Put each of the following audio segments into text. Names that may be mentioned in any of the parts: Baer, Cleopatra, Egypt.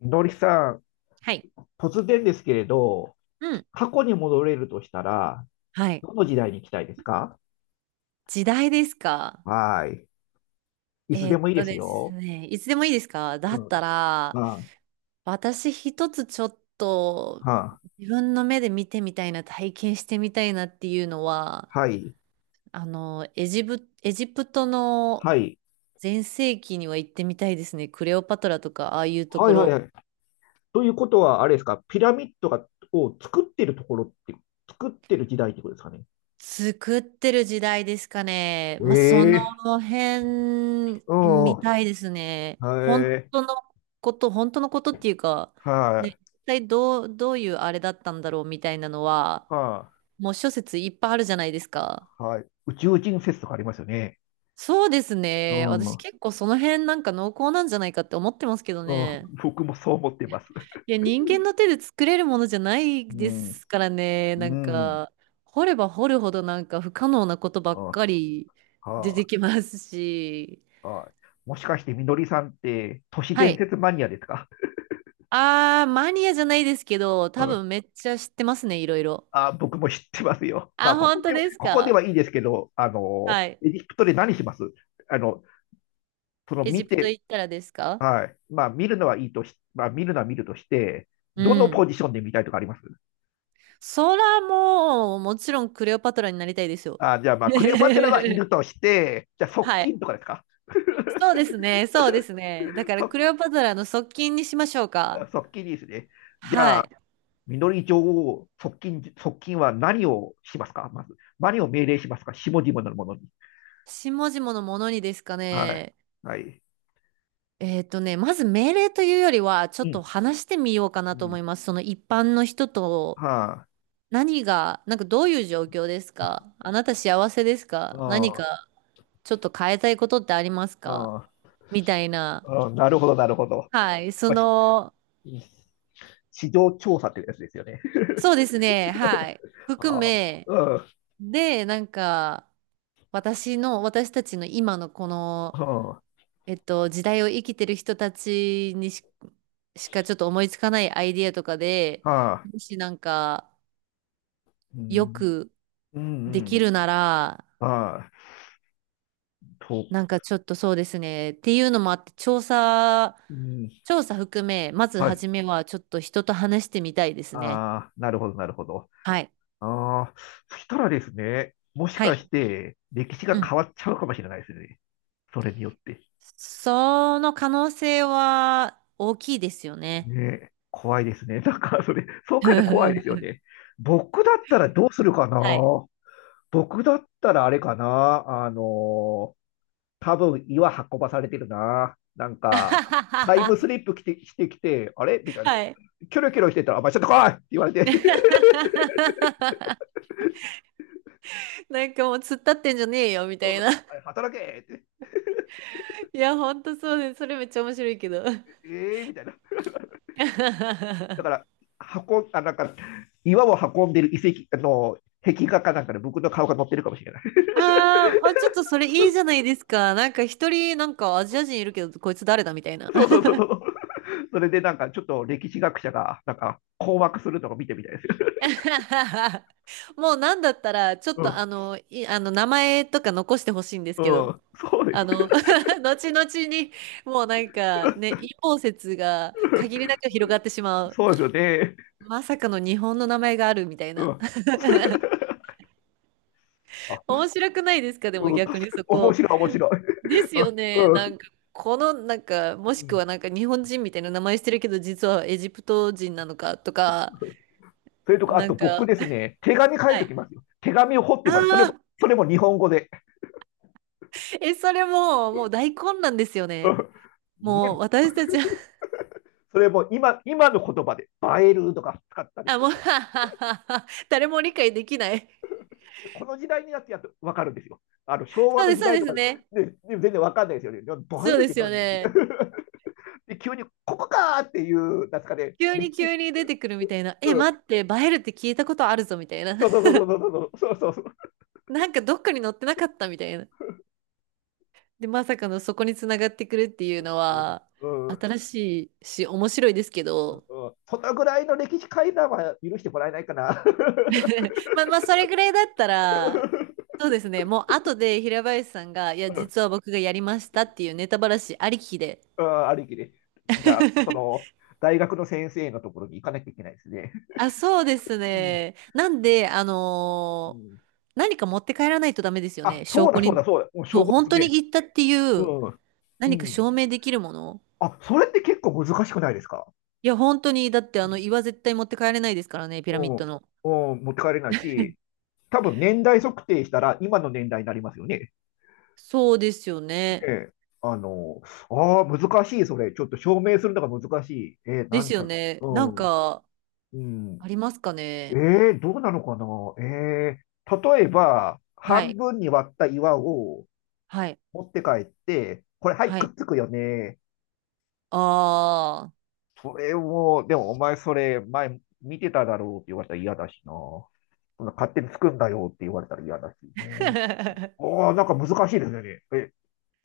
のりさん、はい。突然ですけれど、うん。過去に戻れるとしたら、はい。どの時代に行きたいですか？時代ですか？はーい。いつえでーっもいいでとすですよ。ね、いつでもいいですかだっうたん。ら、ああ、私一つちょっとはあ、自分の目で見てみたいな、体験してみたいなっていうのは、はい。エジプトのはい。全盛期には行ってみたいですね。クレオパトラとか、ああいうとはこいはいはろ。い。ということは、あれですか、ピラミッドを作ってるところって、作ってる時代ってことですかね。作ってる時代ですかね。まあ、そえのえ、辺うん。みはたいですね。い。本当のことっていうか、はね、い。一体どう、どういうあれだったんだろうみたいなのは、はもう諸説いっぱいあるじゃないですか。い。はい。宇宙人説とかありますよね。そうですうね。ん。う私ん。結構その辺なんか濃厚なんじゃないかって思ってますけどね。僕もそう思ってます。いや、人間の手で作れるものじゃないうでん。すからね。なうんん。か、掘れば掘るほどなんか不可能なことばうっかん。り出てはきますし。あ、はあ、もしかしてみのりさんって都市は伝い。説マニアですか？あー、マニアじゃないですけど、う多ん、分めっちゃ知ってますね、いろいろ。あ、僕も知ってますよ。まあ、あ、こ本こ当では、ですここでか？はいいですけど、あの、はい。エジプトで何します？あの、そのエジ見プトて、行ったらですか？はい。まあ、見るのはいいとし、まあ、見るのは見るとして、うどのポん。ジションで見たいとかあります？そらもう、もちろんクレオパトラになりたいですよ。あ、じゃあ、まあ、クレオパテラはいる として、じゃあ、側はい。近とかですか？そうですね、そうですね。だから側、クレオパトラの側近にしましょうか。側近ですね。じゃはあ、い。みのり女王、側近、側近は何をしますか？まず、何を命令しますか下々のものに？下々のものにですかはい。ね。はい。えっとね、まず命令というよりは、ちょうっん。と話してみようかうなと思ん。います。その一般の人と、はなんかどういう状況ですか？あ。あなた幸せですか？何あかちょっと変えたいことってありますか？あ。あみたいな。あ。あ、なるほど、なるほど。はい。そまあ、の、市場調査っていうやつですよね。そうですね。はい。含ああ。うめ、ん。はで、なんか、私たちの今のこの、あ。えっと、時代を生きてる人たちにし、しかちょっと思いつかないアイディアとかで、はあ。もしなんかうよん。くうでん。うきん。るなら、ああ。と。なんかちょっとそうですね。っていうのもあって、うん。調査含め、まずはい。初めはちょっと人と話してみたいですね。ああ。なるほど、なるほど。はい。ああ。そしたらですね、もしはかい。して、歴史がうん。変わっちゃうかもしれないですね。それによって。その可能性は大きいですよね。ね、怖いですね。なんか、それ、そう書いて怖いですよ ね。僕だったらどうするかな？はい。僕だったらあれかなー、多分岩運ばされてるな。なんか、タイムス リップ来てしてきて、あれみたいな。はい。キョロキョロしてたら、お前ちょっと来いって言われて、なんかもう突っ立ってんじゃねえよみうたん、いな。あ れ働けって、いや、ほんとそうです。それめっちゃ面白いけど。えー、みたいな。だから、運ん、あ、なんか、岩を運んでる遺跡、あの、壁画かなんかで僕の顔が載ってるかもしれない。あーあ、ちょっとそれいいじゃないですか。なんか一人、なんかアジア人いるけど、こいつ誰だみたい な。そうそうそうそう。それでなんかちょっと歴史学者がなんか困惑するのを見てみたいですよ。もうなんだったら、ちょっうとん、あの、い、あの、名前とか残してほしいんですうけど、ん、そうです。あの、後々に、もうなんかね、陰謀説が限り なく広がってしまう。そうですよね。まさかの日本の名前があるみたいうな。ん。あ、面白くないですか？でもうん、逆確にかにそ面こ。白い、面白い。ですよね。うなん。んか、この、なんか、うもしくん。はなんか日本人みたいな名前してるけど、実はエジプト人なのかとか、それとか、あなとん僕か、ですね、手紙書いはておい。きますよ。手紙を掘ってあます。それも、あ、それも日本語で。え、それもう、もう大混乱ですよね。もうね、私たちは、それも今の言葉で、映えるとか使った りして、はっはっはっは誰も理解できない。この時代になってやっと分かるんですよ。あの、昭和そうので時す、そう代でとすかね。で、ね、全然分かんないですよね。映えそうるっでてすよ何みたいね。な。で、急に、ここかーっていう、なんですかね、急歴に史、急に出てくるみたいな。うえ、待ん、って、バエルって聞いたことあるぞみたいな。そうそう そうそうそうそう、そうそうなんかどっかに載ってなかったみたいな。で、まさかのそこにつながってくるっていうのそう、は、うん、うん、新しいし、面白いですけど、そのぐらいの歴史階段は許してもらえないかな。まあまあ、それぐらいだったら、そうですね、もう後で平林さんが、いや、うん、実は僕がやりましたっていうネタばらしありきで。うん、ある意味で。じゃあ、そ の、大学の先生のところに行かなきゃいけないですね。あ、そうですうん、ね。なんで、あうのーん、何か持って帰らないとダメですよあ、ね。そ証うだ拠そうに。だそうだ、もうそ証う、拠で本す当にね。言ったっていううん、う何かん。証明できるもの。あ、それって結構難しくないですか？いや、本当に、だってうあの、ん、岩絶対持って帰れないですからね、ピラうミッん、ドの。うん、持って帰れないし、多分年代測定したら今の年代になりますよね。そうですよえね。え、あの、ああ、難しい、それ。ちょっと証明するのが難しい。ええ、なでんすよか、ね。うなんん、か、うあん。りますかね。ええ、どうなのかな。ええ、例えば、は半い、分に割った岩をはい、持って帰って、これ、はい、はくい。っつくよね。ああ。それを、でも、お前、それ、前、見てただろうって言われたら嫌だしな。そんな勝手につくんだよって言われたら嫌だしね。ああ、なんか難しいですよね。え、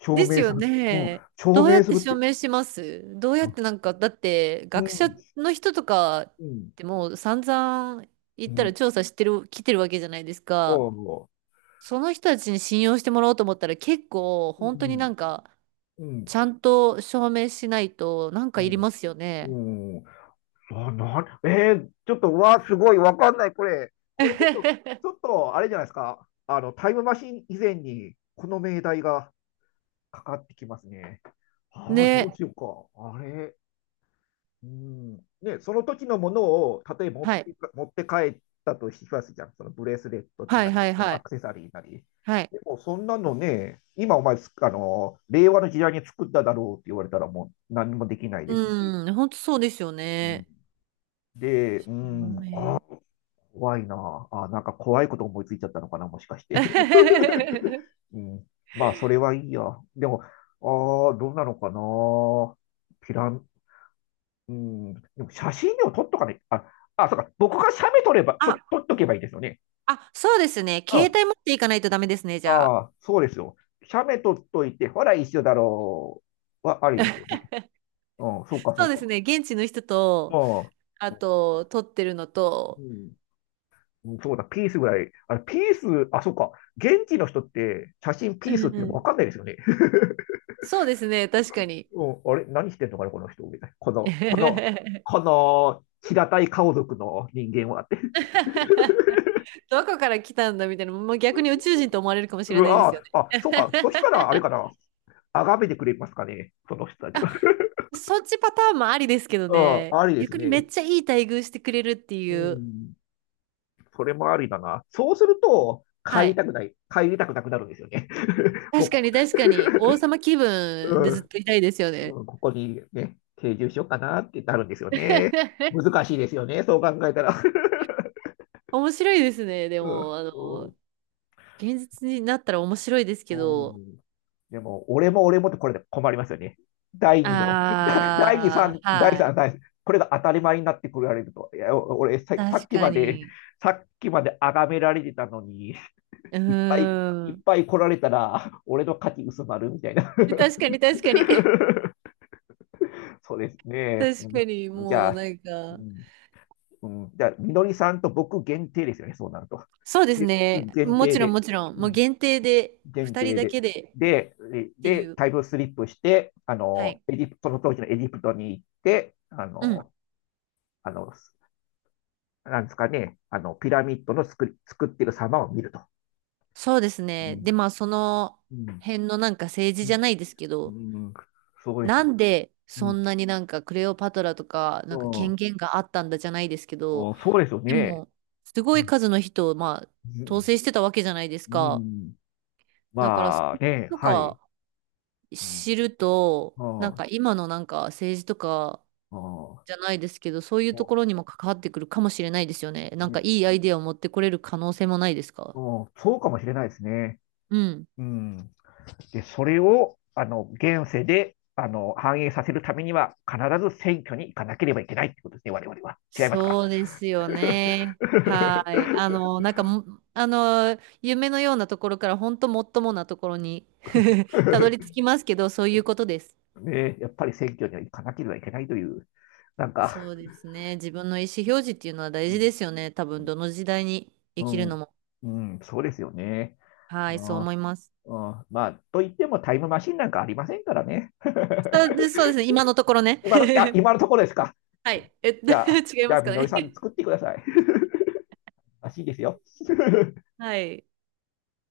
証です明すよる。うん、ね。証どうやっ明すてるっ証て。明します？どうやうっん、てなんか、だって学者の人とかっうん、てもう散々言うったらん。調査してる、来てるわけじゃないですお、か。う、その人たちに信用してもらおうと思ったら結構う本当になん、んか、うん、ちゃんと証明しないとなんかいりますようね。ん、うん。あ、えー、ちょっと、わあ、すごい、わかんない、これ。これちょっと、ちょっと、あれじゃないですか。あの、タイムマシン以前に、この命題がかかってきますね。ああ、どうね。しようか。あれ。うん、ね、その時のものを、例えばはい。持って帰ったとしますじゃん。そのブレスレットはないはり、いそのはアい。クセサリーなり。はいでも、そんなのね、今お前つあの、令和の時代に作っただろうって言われたらもう何もできないですし。うん、本当そうですようん、ね。で、うダん、メ 怖いなあ。あ、なんか怖いこと思いついちゃったのかな、もしかして。うん、まあ、それはいいや。でも、ああ、どうなのかな。ピラン、うん、でも写真でも撮っとかない。あ、あ、そうか。僕が写メ撮れば、ちあ、ょ、撮っとけばいいですよね。あ、そうですね。う携ん。帯持っていかないとダメですね、じゃああ。あ、そうですよ。写メ撮っといて、ほら、一緒だろう。は、ありですよね。うん、そうか、そそううでか。すね。現地の人と、うあと、撮ってるのと、ん。うん、そうだ、ピースぐらい。あれ、ピース、あ、そうか。現地の人って、写真うピースっんていううのもわかん。んないですよね。そうですね、確かに。うん、あれ、何してんのかな、この人。みたいな。こ の、平たい顔族の人間はって。どこから来たんだみたいな、もう逆に宇宙人と思われるかもしうれないですわよね。あ、あ、そうか。そしたら、あれ かな。あがめてくれますかね、その人たちは。そっちパターンもありですけどうん、ね、ありです逆にめっね。ちゃいい待遇してくれるってういう。ん、それもありだな。そうすると、はい。帰りたくなくなるんですよね。確かもに確かに、王様気う、分うでずっん、といたいですよね。うん、ここにね、定住しようかなってなるんですよね。難しいですよね、そう考えたら。面白いですね。でうん、も、あの、うん、現実になったら面白いですけうど、ん、でも、俺も俺もってこれで困りますよね。第2の、第2、あ3、ー、第はい。3、第3、これが当たり前になってくられると。いや、俺さ、さっ確きかまで、に。さっきまで崇められてたのに、うーいっぱいいっん。ぱい来られたら、俺の価値薄まるみたいな。確かに確かに。そうですね。確うかん、に、じゃもうあ、なんうか、ん、うん、じゃあ、みのりさんと僕限定ですよね、そうなると。そうですでね。限も定ちろんで。もちろん、うもうん、限定で、限二人定だで。けでで、っていで、う。タイムスリップして、あはの、い。エジプト、その当時のエジプトに行って、あうん。の、あの、なんですかね、あの、ピラミッドの作り、作ってる様を見ると。そうですね。で、まあ、そのうん、辺のなんか政治うじゃないですけど、ん、うん、そうです。なんでうそん、んなになんかクレオパトラとかうなんか権ん、限があったんだじゃないですけど、お、そうですよでね。もすうごいん、数の人をまあ統制してたわけじゃないですうか。ん、だからそまあれね、とはい。かうん、知ると、なんあか今のなんか政治とかあ、じあゃないですけど、そういうとこあ、ろにも関わってくるかもしれないですよね。なんかね、いいアイデアを持ってこれる可能性もないですか？あ、そうかもしれないですね。うん。うん、で、それを、あの、現世で、あの、反映させるためには、必ず選挙に行かなければいけないってことですね、我々は。違いますか？ そうですよね。はい。あの、なんかも、あの、夢のようなところから、本当もっともなところに たどり着きますけど、そういうことです。ね、やっぱり選挙には行かなければいけないという、なんそか、うですね。自分の意思表示っていうのはう大事でん、すよね。多分、どの時代に生うきるのん、も。うん、そうですよね。はい、そうああ、思います。うん、まあ、といってもタイムマシンなんかありませんからね。そ うでそうですね。今のところね。今の、あ、今のところですか。はい。え、じゃあ、違いじまゃあ、すかみのりね。さん 作ってください。らしいですよ。はい。